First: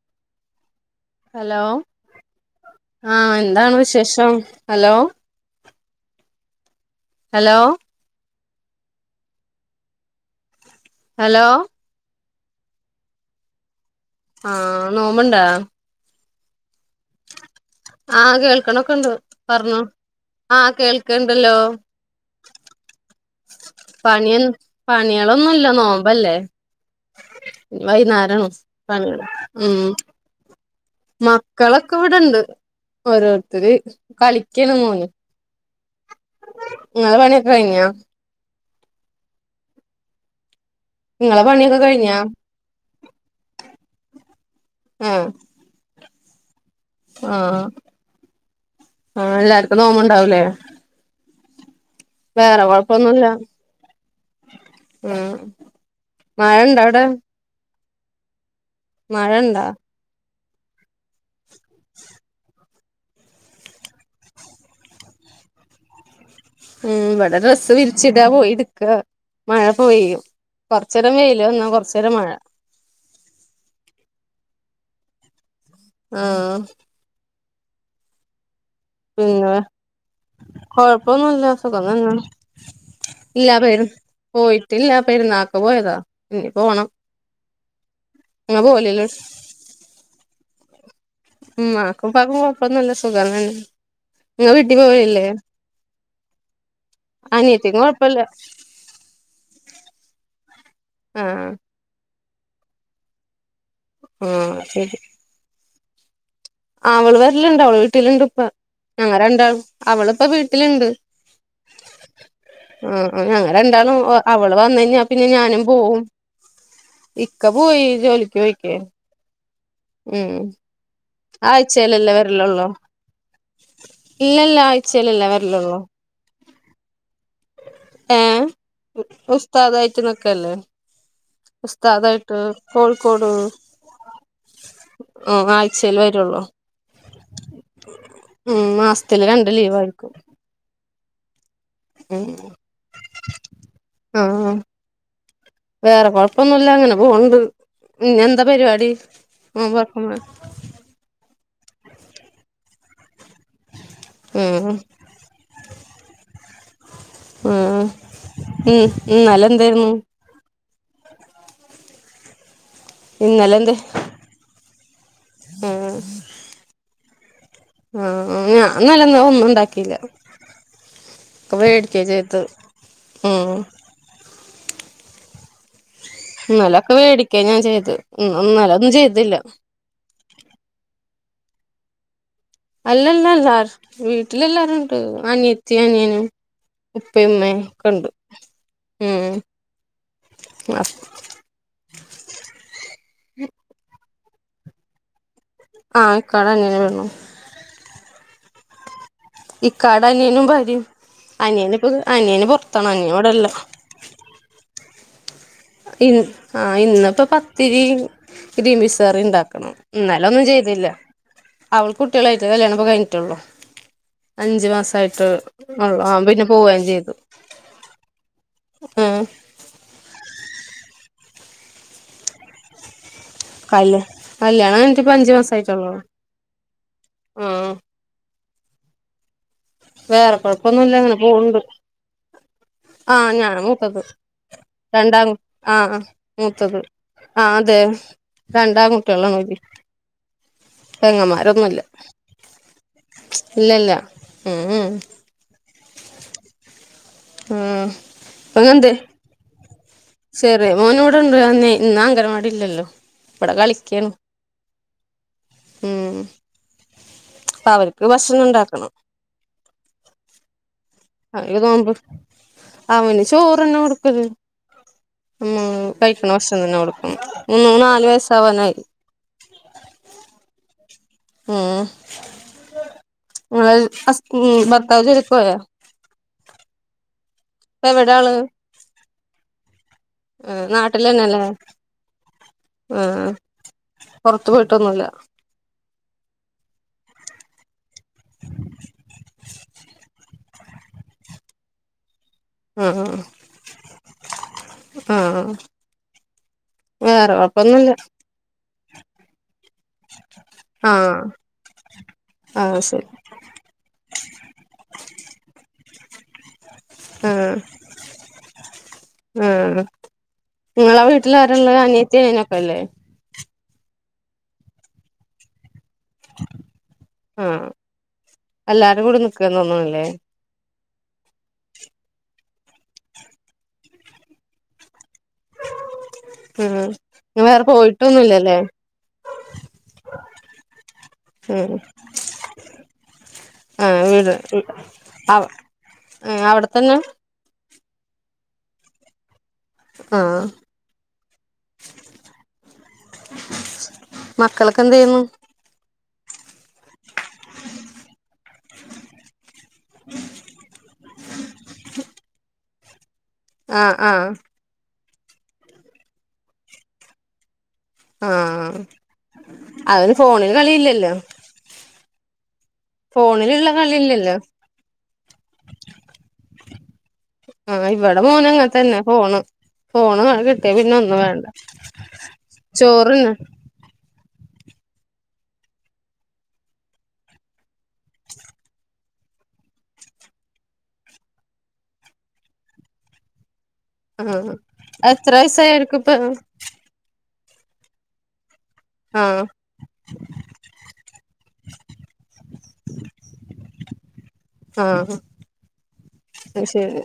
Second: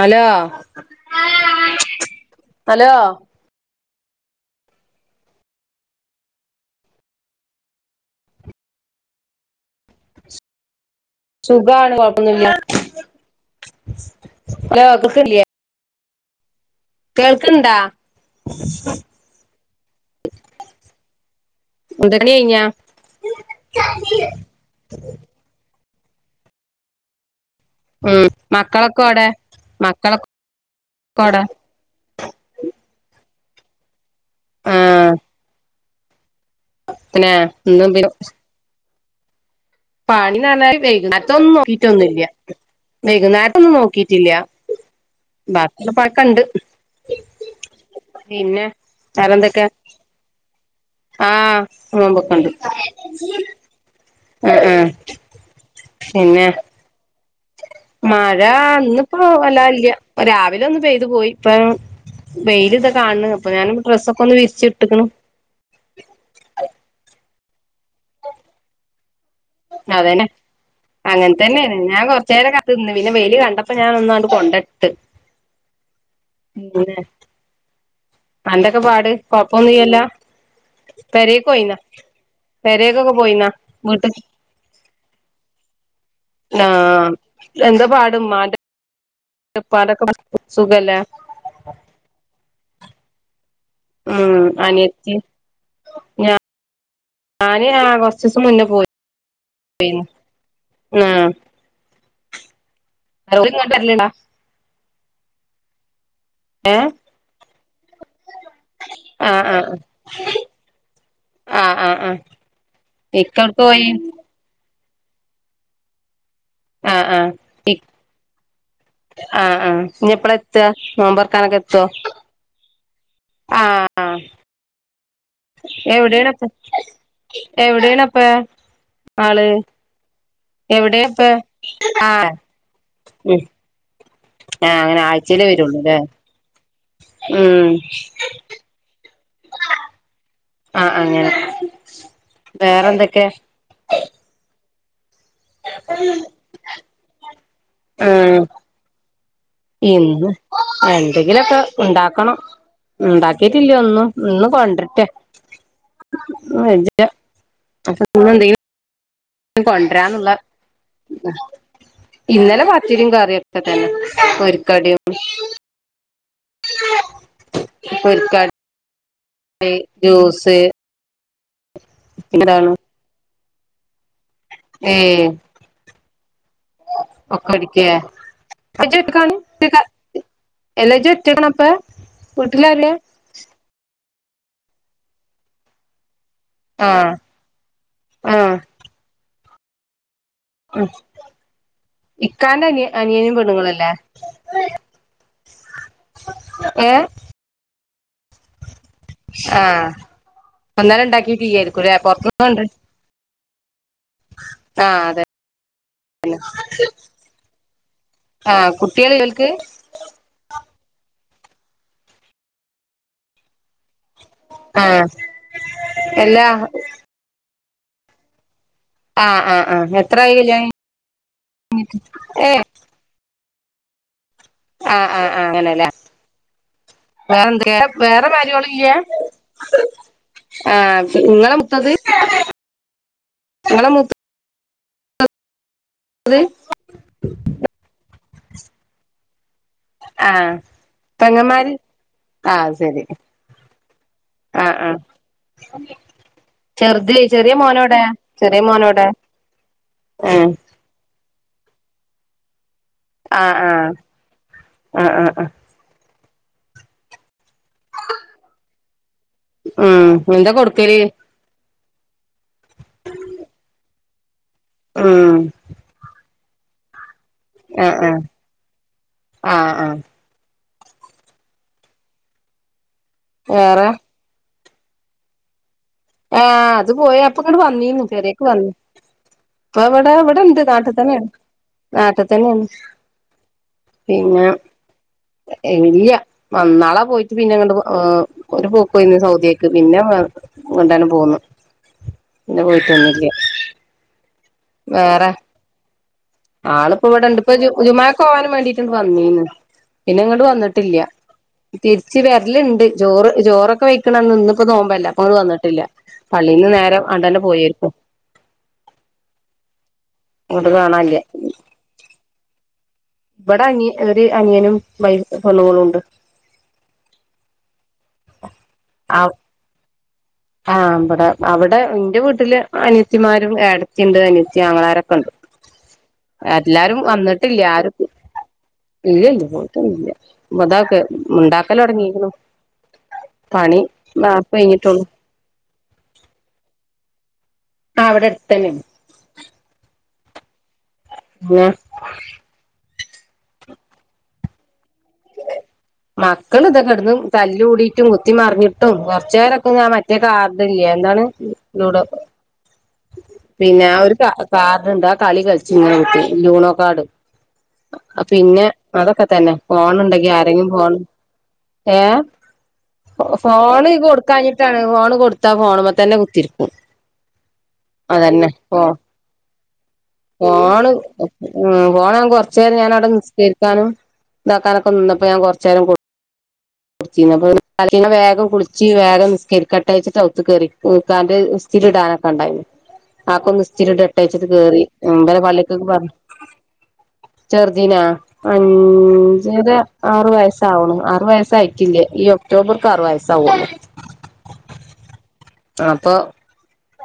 hello hello hello ആഹ് എന്താണ് വിശേഷം ഹലോ ഹലോ ഹലോ സുഖാണ് കൊഴപ്പൊന്നുമില്ല ആഹ നോമ്പ്ണ്ടാ കേൾക്ക്ണ്ടാ ആഹ കേൾക്കണൊക്കെണ്ട് പറഞ്ഞോ ആഹ് കേൾക്കണ്ടല്ലോ എന്താ പണി കഴിഞ്ഞാ പണിയ പണികളൊന്നുംല്ല നോമ്പല്ലേ ഉം വൈകുന്നരാണോ മക്കളൊക്കെ പണി എവടെ മ് മക്കളൊക്കെ എവടെ മക്കളൊക്കെ ഇവിടെണ്ട് ഓരോരുത്തര് കളിക്കണ തോന്ന് ആഹ് പിന്നെ ഇ പിന്നെ പണി നാ വൈ ഇങ്ങളെ അറ്റൊന്നും പണിയൊക്കെ കഴിഞ്ഞാ നോക്കിട്ടൊന്നുംല്ല വൈകുന്നേരം നേട്ടൊന്നും നോക്കിട്ടില്ല ആഹ് ബാക്ക പക്കണ്ട് ആഹ് ആ വേറെന്തൊക്കെ എല്ലാർക്കും നോബ്ണ്ടാവൂലേ ആഹ് നോമ്പൊക്കണ്ട് ആഹ പിന്നെ മഴണ്ടാ അവിടെ മഴ അന്നിപ്പോ മഴ ഇണ്ടാ വല്ലല് രാവിലെ ഒന്ന് പെയ്തു പോയി ഇപ്പ വെൽ കാണ് അപ്പൊ ഞാൻ ഡ്രെൊക്കെ ഒന്ന് വിരിച്ച്ട്ട്ക്ണ് ഉം വടെ ഡ്രസ്സ് വിരിച്ചിടാ പോയിടുക്ക അതനെ അങ്ങനെ വെയില് തന്നെയ വന്നാ ഞാൻ കൊറച്ചേരം മഴ കൊറച്ച് നേരം കാത്ത് നിന്നന്ന് പിന്നെ വെയിൽ കണ്ടപ്പോ ഞൻ ഒന്നണ്ട് കൊണ്ടിട്ട് ആഹ് അന്റെ ഒക്കെ പാട് പിന്നെ കൊഴപ്പൊന്നുംല്ല പരേക്ക് കൊഴപ്പൊന്നുല്ല പോയിന്ന സുഖം തന്നെ പരേക്കൊക്കെ പോയിന്ന ഇല്ല പെരു മുത്തചി പോയിട്ടില്ല പെരുന്നാക്ക് പോയതാ ഇഞ് പോണം ആഹ് ഉമ്മാന്റെ അങ്ങെ പോലല്ലോ ഇപ്പാടെ പാട് സുഖല്ലേ മാക്കുംപ്പക്കും കൊഴപ്പന്നില്ല സുഖന്നെ ഉം നിങ്ങൾ വീട്ടിൽ പോവലില്ലേ ഞാൻ അനിയത്തിക്കും ആ കൊഴപ്പല്ല കുറച്ച് ദിവസം മുന്നേ പോയി ആഹ് ഹലോ ആഹ് ശരി ഏഹ് അവള് വരിലുണ്ട് അവള് വീട്ടിലുണ്ട് ഇപ്പ ഞങ്ങ രണ്ടാളു അവളിപ്പ വീട്ടിലുണ്ട് ആഹ ആ ആ ഞങ്ങ രണ്ടാളും അവള് വന്നഴഞ്ഞ പിന്നെ ഞാനും പോവും ആഹ് ആഹ് ഇക്ക ഇ പോയി ജോലിക്ക് പോയിക്ക ആഹ് ആഹ് ഇഞ്ഞ് ഉം എപ്പളാ എത്താ നോമ്പൊറക്കാനൊക്കെ എത്തോ ആഴിച്ചയില്ലല്ലോ അല്ലെ വരല്ലള്ളോ ഇല്ലല്ല ആ എവിടെണപ്പ എവിടെണ അപ്പ ഏഹ് ഉസ്താദായിട്ട് നിക്കല്ലേ അപ്പ ആഹ ഉസ്താദായിട്ട് കോഴിക്കോട് ഉ ആഹ അങ്ങനെ ആഴ്ചയിൽ അല്ലെ ഉം ആഴ്ചയിൽ വരുള്ളൂല്ലേ വരുള്ളൂ ഉം ത്തില് രണ്ട് ലീവ് ആയിരിക്കും ആഹ അങ്ങനെ വേറെന്തൊക്കെയ ആഹ് വേറെ കൊഴപ്പൊന്നുമല്ല അങ്ങനെ പോവണ്ട് പിന്നെ ഉം എന്താ പരിപാടി നോമ്പൊറക്കുമ്പ ഇന്ന് എന്തെങ്കിലുംക്കെ ഉണ്ടാക്കണം ഉണ്ട ഉണ്ടാക്കീട്ടില്ല ഒന്നും ഇന്ന് ഉം കൊണ്ടിട്ട ഉം അപ്പ [unintelligible] ഉം ഇന്നലെന്തേരുന്നു കൊണ്ടരന്നുള്ള ഇന്നലെ പത്തിരിയും കറിയൊക്കെ തന്നെ പോരിക്കടിയും ആഹ ആ ഞാൻ അങ്ങനെ ജൂസ് ഒക്കെ വെടി [unintelligible] ഉം ഇന്നലൊക്കെ മേടിക്കാ ഞാൻ ഒക്കടക്ക ചെയ്ത് ഇന്നലെ എ ഒന്നും ചെയ്തില്ല [unintelligible] [unintelligible] അല്ലല്ല വീട്ടിലെല്ലാരുണ്ട് അനിയത്തി അനിയനും ആഹ് ഉപ്പയും ഉമ്മയും ഒക്കെ ഉണ്ട് മ്മ് ഉ ഇക്കാന്റെ അനി അനിയനും പെണുങ്ങളല്ലേ ആഹ് ഇക്കാടെ അനിയൻ പെണു [inaudible] ആഹ അനിയനും ഭാര്യയും ഇന്നലെ ഉണ്ടാക്കിയത് ഇയ് അനിയന് ആയിരിക്കും ഇപ്പ അല്ലെ അനിയന് പുറത്തൊന്നുംണ്ട് പുറത്താണ് അനിയൻ ഇവിടെല്ല ആഹ അതെ ഇ ആ ഇന്നിപ്പോ പത്തിരി ആഹ് ഗ്രീൻ പീസ് കുട്ടികള് കറി ഇവൽക്ക് ഉണ്ടാക്കണം ഇന്നാലെ ഒന്നും ചെയ്തില്ല അവൾ കുട്ടികളായിട്ടില്ല കല്യാണംപ്പ കഴിഞ്ഞിട്ടുള്ളു അഞ്ചു ആഹ് മാസായിട്ട് ഉള്ളു ആ പിന്നെ എല്ലാ പോവയും ചെയ്തു ഉം അ അ അ എത്രായില് കല്യാണം കഴിഞ്ഞിട്ട് കായല് ആഹ ആഹ് ആ അങ്ങനെല്ലേ ആഹ് വേറെ എന്തൊക്കെ ഇല്ല വേറെ ആ കൊഴപ്പൊന്നുല്ല നിങ്ങള മുത്തത് ആഹ ഞാന മൂതത് രണ്ടാം ആ മൂത്തത് ആ അതെ രണ്ട് ആണ് കുട്ടി കൾ ആഹ് പെങ്ങന്മാർ പെങ്ങന്മാര് ഒന്നുമില്ല ആഹ് ശരി ഇല്ലല്ലാ ഉം ചെറുതി ചെറിയ മോനോട ചെറിയ മോനോടെ സരി മോന നോടണ്ടി എനി ഇന്ന് അംഗനവാടിഇല്ല ല്ലോ ഇവിടെ ആഹ് ആഹ് കളിക്കുകയാണ് ആഹ് ആഹ് ആഹ് ഉം അപ്പൊ അവർക്ക് ഭക്ഷണം ഉണ്ടാക്കണം ഉം എന്താ കൊടുക്കല് അവര് നോമ്പ് അവന് ചോറ്ന്നെ കൊടുക്കല് ഉം ഉ കഴിക്കണ ഭക്ഷം തന്നെ കൊടുക്കും മന്ന ആഹ് നാല് ആഹ് വയസ ആവാനായി ആഹ് ആഹ് ഉം വേറെ അ [unintelligible] ആഹ അത് പോയ അപ്പ ഇങ്ങോട്ട് വന്നീന്ന് പെരേക് വന്നി ആ നാട്ടില തന്നെല്ലേ നാട്ടി തന്നെയാണ് ആഹ പിന്നെ പുറത്തു പോയിട്ടൊന്നുംല്ല ഇല്ല മന്നാളാ പോയിട്ട് പിന്നെങ്ങണ്ട് ഒരു പൂക്കയിന്ന് സൗദിയക്ക് പിന്നെ കൊണ്ടെ പോന്നുന്നു പിന്നെ ആഹ് പോയിട്ടൊന്നില്ല ആഹ് [inaudible] ആളിപ്പോ ഇവിടെ വേറെ ഇണ്ട് ഇപ്പ കൊഴപ്പൊന്നുല്ല ജുമാക്ക് പോകൻ വേണ്ടിട്ടുണ്ട് വന്നീന്ന് പിന്നെ ഇങ്ങോട്ട് വന്നിട്ടില്ല ആഹ് തിരിച്ച് ആഹ് വരലുണ്ട് ശരി ചോറ് ജോറൊക്കെ വെക്കണന്ന് ഇന്ന ഇപ്പോ തോമ്പല്ല അപ്പട് വന്നിട്ടില്ല പള്ളിന്ന് നേരെ ആണ്ടന്നെ ആഹ പോയിരിക്കും ആഹ ഇങ്ങോട്ട് മള കാണാനില്ല വീട്ടില അരല്ല അ എത്തി നക്കല്ല ഇവിടെ അന ഒരു അനിയനും വൈഫ സ്ണ്ണങ്ങളും ഉണ്ട് ആഹ എല്ലാരും കൂടി നിക്കുകന്ന് തോന്നണല്ലേ ആഹ് അടെ അവിടെ എന്റെ വീട്ടില് അനസിമാരും ഇടത്തിയുണ്ട് അനസി ങ്ങളാരൊക്കെ ഉം എല്ലാരും ഇങ്ങള് വന്നിട്ടില്ല വേറെ ആരക്ക പോയിട്ടൊന്നുല്ലല്ലേ ഇല്ല ഇ പോത്ത ഇല്ല അതക്കെ ഉം ഉണ്ടാക്കല തുടങ്ങിുന്നു പണി മാപ്പ വഴഞ്ഞിട്ടുള്ളൂ അവിടെത്തന്നെ ആ അവിടെ അടുത്തന്നെ ആഹ [inaudible] മക്കളൊക്കെ എന്തെയ്യുന്നു മക്കൾ ഇതൊക്കെടന്ന് തല്ലല് കൂടിയിട്ടും കുത്തി മറിഞ്ഞിട്ടും കുറച്ച നേേരൊക്കെ ആ മറ്റേ കാർഡ ഇല്ലേ എന്താണ് ട പിന്നെ ആഹ് ആ ഒരു ആഹ് കാ കാ എന്താ കളി കളിച്ചു ഇങ്ങനെ കട്ടി ലൂണോ കാടും പിന്നെ ആഹ് അതൊക്കെ തന്നെ അവന് പോണണ്ടെങ്കി ഫോണില് ആരെങ്കിലും പോണം കളിയില്ലല്ലോ ഏ ഫോണിലുള്ള ഫോണ് കൊടുക്ക കളിയില്ലല്ലോ കഴിഞ്ഞിട്ടാണ് ഫോണ് കൊടുത്താ ഫോണ്പ തന്നെ കുത്തിരിക്കും ആഹ ഇവിടെ മോന അതന്നെ ഫോ അങ്ങത്തന്നെ പോണ് ഫോണ് കിട്ടിയ ഫോണ് പിന്ന ഒന്നും വേണ്ട ഫോൺ ഞാൻ കൊറച്ചു നേരം ഞാൻ അവിടെ ചോറ്ന്ന നിസ്കരിക്കാനും ഇതാക്കാനൊക്കെ നിന്നപ്പോ ഞാൻറച്ച നേരംും കു അ വേഗം കുടിച്ച് വേഗം കട്ട അയച്ചിട്ട് അു കറിന്റെ സ്ിരിടാനൊക്കെ ഉണ്ടായിരുന്നു ആക്ക ചിരിട്ട എട്ടാഴ്ട്ട ആഹ് കേയറി എത്ര വരെ വയസായി പള്ളക്കൊക്കെ അവർക്ക് ഇപ്പ പറഞ്ഞു ചെർദീിനാ ആഹ് അഞ്ചര ആറു വയസ്സാവണ് ആറു വയസ് ട്ടില്ലേ ഈ ഒക്ടോബർക്ക്റു വയസ്സ ആാവല്ലോ ആഹ് അപ്പൊ അത് ശരി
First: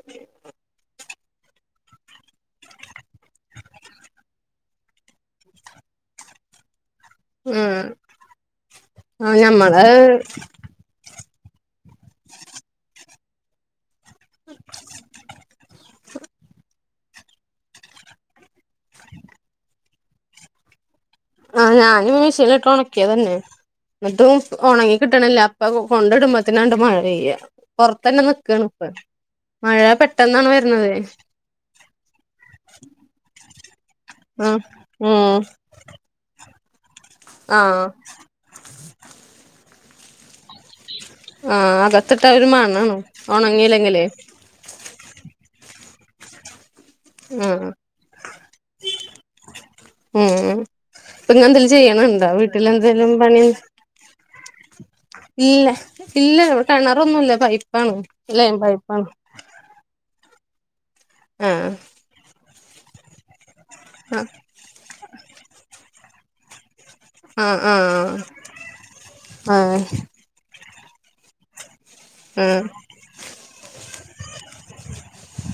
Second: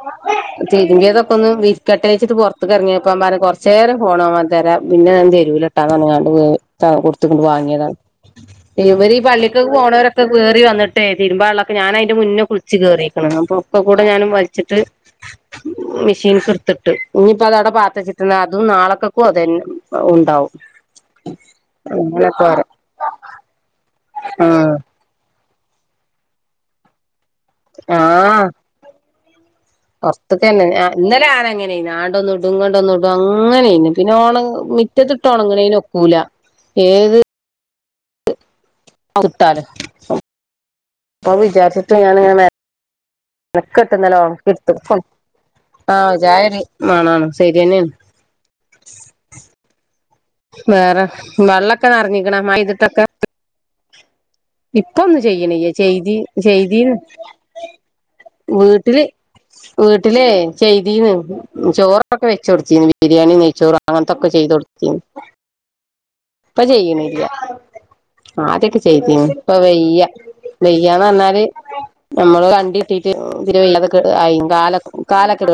തിേത ഇൊ ഒന്ന് വി കട്ടഴച്ചിട്ട്റത്ത് ഇറങ്ങിയപ്പ പറ കുറച്ച നേം പോോണാവാൻ തരാം പിന്നെഞാ തെരുവിലിട്ടാന്ന് പറ കൊടുത്തൊണ്ട് ആഹ് വാങ്ങിയതാണ് ഇവര്ഈ ആഹ് പള്ളിക്കൊെ ഞമ്മള് പോണവരൊക്കെ കേറി വന്നിട്ടേ തരുമ്പ ആള്ളൊെ ഞാനൻന്റെ മുന്നെ കുച്ച് കേറീക്ക അപ്പൊക്ക കൂടെ ഞാന വ് മെഷീൻർത്തിട്ട് ഇനിപ്പ അതടെ പാച്ചിട്ട അതും നാളക്കക്കും അതന്നെ ഉണ്ടാവും ആഹ ഞാനും അങ്ങനെക്കോര മിഷീൽിട്ട് ഉണക്കിയ തന്നെ എന്നിട്ടും ആഹ് ഉണങ്ങി കിട്ടണില്ല ഇപ്പൊ കൊണ്ടിടുമ്പത്തിനാണ്ട് മഴ പെയ്യ പുറത്ത തന്നെ നക്കാണ് ഇപ്പ മഴ പുറത്തക്ക പെട്ടെന്നാണ് തന്നെ വരുന്നത് ഇന്നലെ ആന എങ്ങനൊയിാണ്ടൊന്ന ഇടും ഇങ്ങോണ്ടൊന്നും ഇടും അങ്ങനെും പിന്നെ ഓണം ആഹ് മറ്റത്തിട്ടോഓണങ്ങനെ ഒക്കൂല ഏത് ആഹ ആ ആഹ അകത്തിട്ട ഒരു മണണോ എനക്ക ഇട്ട്ുന്നല്ലിത്തു ആചാരി വണണം ആഹ് ശരിയന്നെയ ഉം ഇ ഇങ്ങ എന്തെങ്കലും ചെയ്യണണ്ടോ നിറഞ്ഞിക്കണ വീട്ടില എന്തേലും പണി ഇപ്പ ഒന്ന് ഇല്ല ചെയ്യണ്യ ചെയ്തി ഇല്ല ഇവിടെ ചെയ്തിീ കിണറൊന്നുല്ല പൈപ്പാണ് ലൈൻ വീട്ടില് പൈപ്പാണ് വീട്ടിലെ ചെയ്തീന്ന് ആഹ് ചോറൊക്കെ വെച്ചോടുത്തീന്ന് ബിരിയാണി ന ആഹ് ചോറാങ്ങനത്തൊക്കെ ചെയ്ത കൊടുത്തി ഇപ്പൊ ചെയ്യണില്ല ആഹ് ആഹ് ആ അതൊക്കെ ചെയ്തീ ഇപ്പ ആഹ് വയ്യ വെയ്യാന്ന് പറഞ്ഞാല് നമ്മള് ആഹ് കണ്ടി ഇട്ടിട്ട് ഇതി വതെ കാലൊക്കെട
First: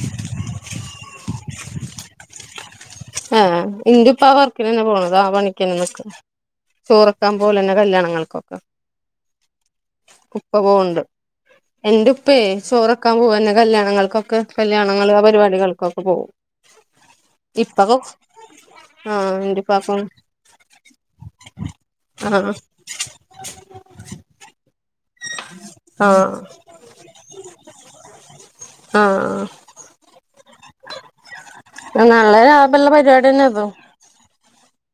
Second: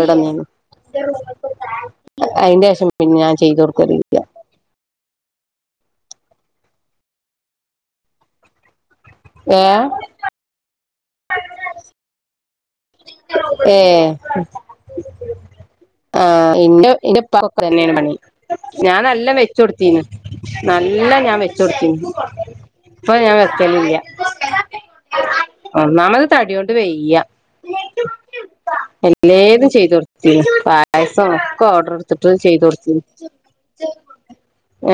അേഷം ആഹ് ഇന്റെ പ വർക്കി തന്നെ പോണം അതാ പണിക്കക്ക് ചോറക്കാൻ പോലെന്നെ കല്യാണങ്ങൾക്കൊക്കെ ഏഹ് കുപ്പ പോണ്ട് [inaudible] പോവന്നെ ഏ കല്യാണങ്ങൾക്കൊക്കെ കല്യാണങ്ങള് ആ പരിപാടികൾക്കൊക്കെ ആ പോവും ഇന്ന ഇന്നെപ്പ ന ഇപ്പ കൊ മണി ഞാൻ നല്ലാം ആഹ് വെച്ച കൊടുത്തീന്ന് എന്റുപ്പാക്കും നല്ല ഞാൻ വെച്ച കൊടുത്തീന്ന് ആഹ് ഇപ്പൊ ഞാൻ വത്തലല്ല ഒന്നാമത് ആഹ് തടൊണ്ട് വെയ്യ ആഹ് എന്നേതും ചെയ്ത്ൊടുത്തി പായസം ഒക്കെ ഓർഡർ എടുത്തിട്ട് നല്ല ചെയ്ത ലാഭള്ള കൊൊടുത്തി പരിപാടിന്നെ അതോ ഹ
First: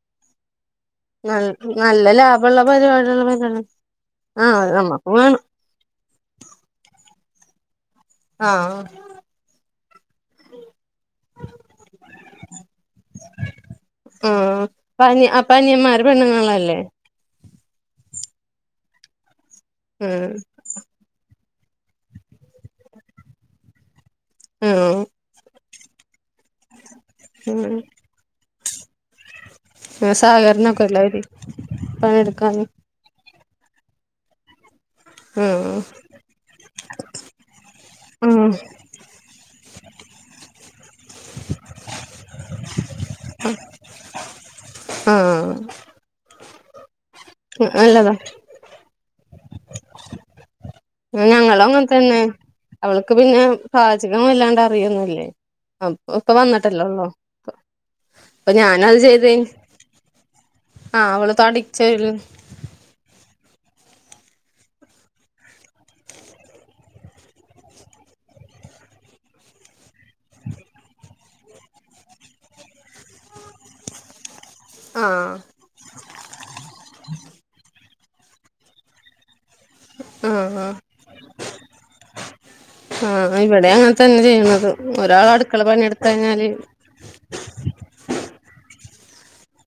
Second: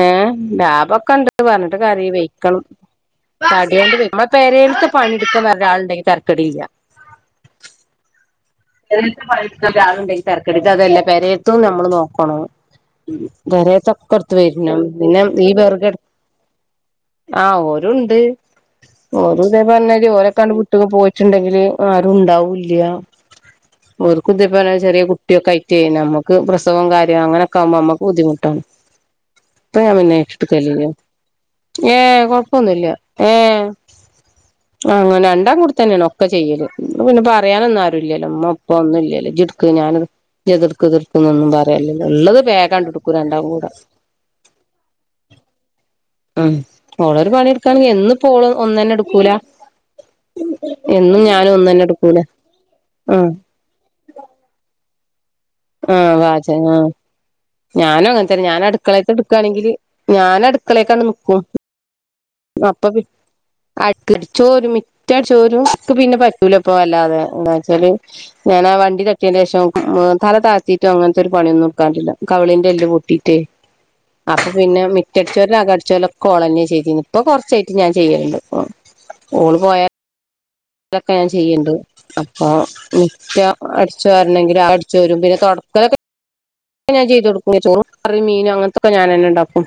ബ ഇൊ കണ്ട നൽ പറഞ്ഞിട്ട് കറി നല്ല വെിക്ക ലാഭള്ള പരിപാടിള്ള പരിപാടി തടിയണ്ട് നമ്മെ ആഹ് പേരെടുത്ത് നമ്മക്ക് വേണം പണിയെടുക്കാൻ വ അെ തർക്കടടി ഇല്ല [inaudible] ആഹ് രാള ഉണ്ടെങ്കിൽ തിരക്കെടുത്ത് അതെല്ല പരയത്തും നമ്മള് നോക്കണം തരത്തൊക്കെ എടുത്ത് ഉം വരണം പിന്നെ ഈ വെറഗ ആല്ലേ ആഹ ഓരണ്ട് ഓരും ഇതേ പറഞ്ഞല് ഉം ഓരോക്കാണ്ട് കുട്ടിക പോയിട്ടുണ്ടെ അ ആരുണ്ടാവൂില്ല ഒരുക്കുതിെ ഉം ചെറിയ കുട്ടിയക്കെയി നമക്ക്സവും കാര്യങ്ങനൊക്കെകുമ്പോ നമു ഉം ബുദ്ധിമു് ഇപ്പ ഞാൻ പിന്നെല്ലല്ല സഹകരണൊക്കെല്ലാവര് ഏ പണിയെടുക്കാന് കൊഴപ്പൊന്നുംല്ല ആഹ ആ അങ്ങനെ രണ്ടാംകൂടെ ഉം തന്നെയാണ് ഒക്കെ ചെയ്ത് പിന്നെ പറയാനൊന്നും ആരുുംില്ലല്ലോ ഉം ഒപ്പൊന്ന ഇല്ലല്ലോ ഞാന ക്ക് തീർക്കുന്നൊന്നും പറയാല്ല ഉള്ളത് പേഗാണ്ട് എടുക്കൂ രണ്ടാവും കൂടെ ആഹ ഉം ഓളരു പണി എടുക്കാണെങ്കിൽ എന്ന് ഇ പോള ഒന്നു തന്നെ എടുക്കൂല എന്നും ഞാനും ഞങ്ങള ഒന്നന്നെ അങ്ങനെത്ത എടുക്കൂല തന്നെ അവൾക്ക് ഉം പിന്നെ പാചകം വല്ലാണ്ട് അറിയന്നല്ലേ ആ ആഹ് ഇപ്പൊ പാചകം ആഹ് വന്നിട്ടല്ലോള്ളോ ഞാനും അങ്ങനത്തെരാ ഞാൻ അടുക്കളയക്ക് എടുക്കുയാണെങ്കില് ഞാനും ആ അടുക്കളയക്കാണ് അവള് നക്കും തടിച്ചല് അപ്പ ിച്ചോരും മറ്റ അടിച്ചോരും പിന്നെ പറ്റൂല ഇപ്പ വല്ലാതെ എന്താ വെച്ചാല് ഞാൻ ആ വണ്ടി ചട്ടിയ ശം തല താഴത്തിയിട്ടോ അങ്ങനത്തെ ഒരു പണിയന്നും നക്കാറില്ല കവളിന്റെ എല് പൂട്ടിട്ടേ അപ്പൊ പിന്നെ ആ മറ്റടിച്ചോ അക അടിച്ചോലൊക്കെ കുളഞ്ഞ ചെയ്തിരുന്നു ഇപ്പൊ കൊറച്ച ഞാൻ ചെയ്യലുണ്ട് സ്ഊള് പോയാ ആ ആ അതൊക്കെ ഞാൻ ചെയ്യണ്ട് അപ്പൊ മിക്ക ആ ഇവിടെ അടിച്ചു വരണെങ്കിൽ ആ അടിച്ചു വരും പിന്നെ തുടക്കം എടുതാഴിഞ്ഞല് ഞാൻ ചെയ്തു കൊടുക്കോ കറി മീൻ അങ്ങനത്തെ ഞൻന്നെ ഉണ്ടാക്കും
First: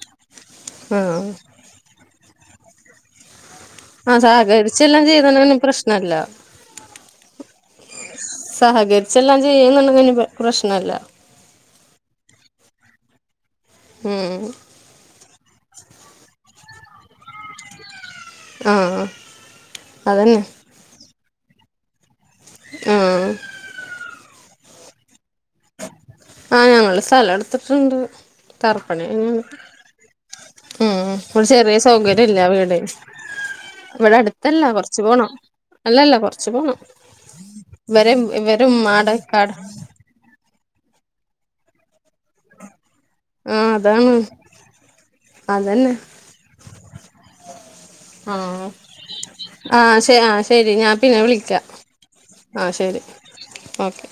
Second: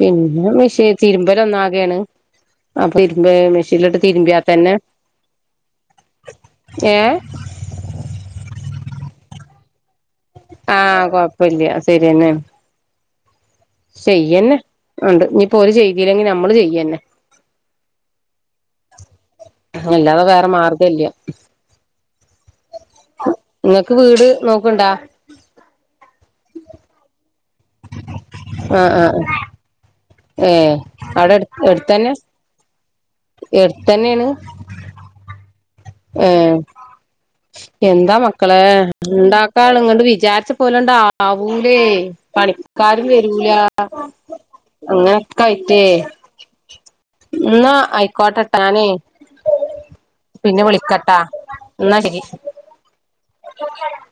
പിന്നെ ആ തിരുമ്പല ഒന്ന ആകെയാണ് അപ്പൊ ഇരുമ്പ ആഹ സഹകരിച്ച എല്ലാം ചെയ്തനങ്ങനെ പ്രശ്നല്ല എ സഹകരിച്ചെല്ലാം ചെയ്യുന്നുണ്ടനിപ്പ ആ കൊഴപ്പില്ല്യ ശരിയെന്നെ ഉം ചെയ്യന്നെ ഉണ്ട് ഇനിപ്പോ ഒര് ചെയ്തില്ലെങ്കി നമ്മള് ചെയ്യന്നെ ആ ആ അല്ലാതെ വേറെ മാർഗല്ല്യ ആ നിങ്ങക്ക് വീട് നോക്കണ്ടാ എത്തിട്ടുണ്ട് ആഹ് തർപ്പണി ആഹ് കയി ഏ ഉം അവിടെ ഒരു എടു ചെറിയ എടുത്തന്നെ സൗകര്യം ഇല്ല ഇവിടെ എടുത്തന്നെയാണ് അടുത്തല്ല കൊറച്ച് പോണം അല്ലല്ല ഏ കൊറച്ച് പോണം എന്താ ഇവരെ മക്കളെ ഇവരെ ഉമ്മാടെ ഇക്കാടെ ഉണ്ടാക്കാണ്ങ്ങൊണ്ട് വിചാരിച്ച പോലണ്ടാവൂടേ പണിക്കാരും വരൂല ആഹ് അതാണ് അങ്ങനെക്കെ ആയിട്ടേ അതന്നെ എന്നാ ആഹ് ആയിക്കോട്ടട്ടാനേ ആഹ് ശ ആഹ് ശരി ഞാൻ പിന്നെ വിളിക്കാം ആ ശരി ഓക്കെ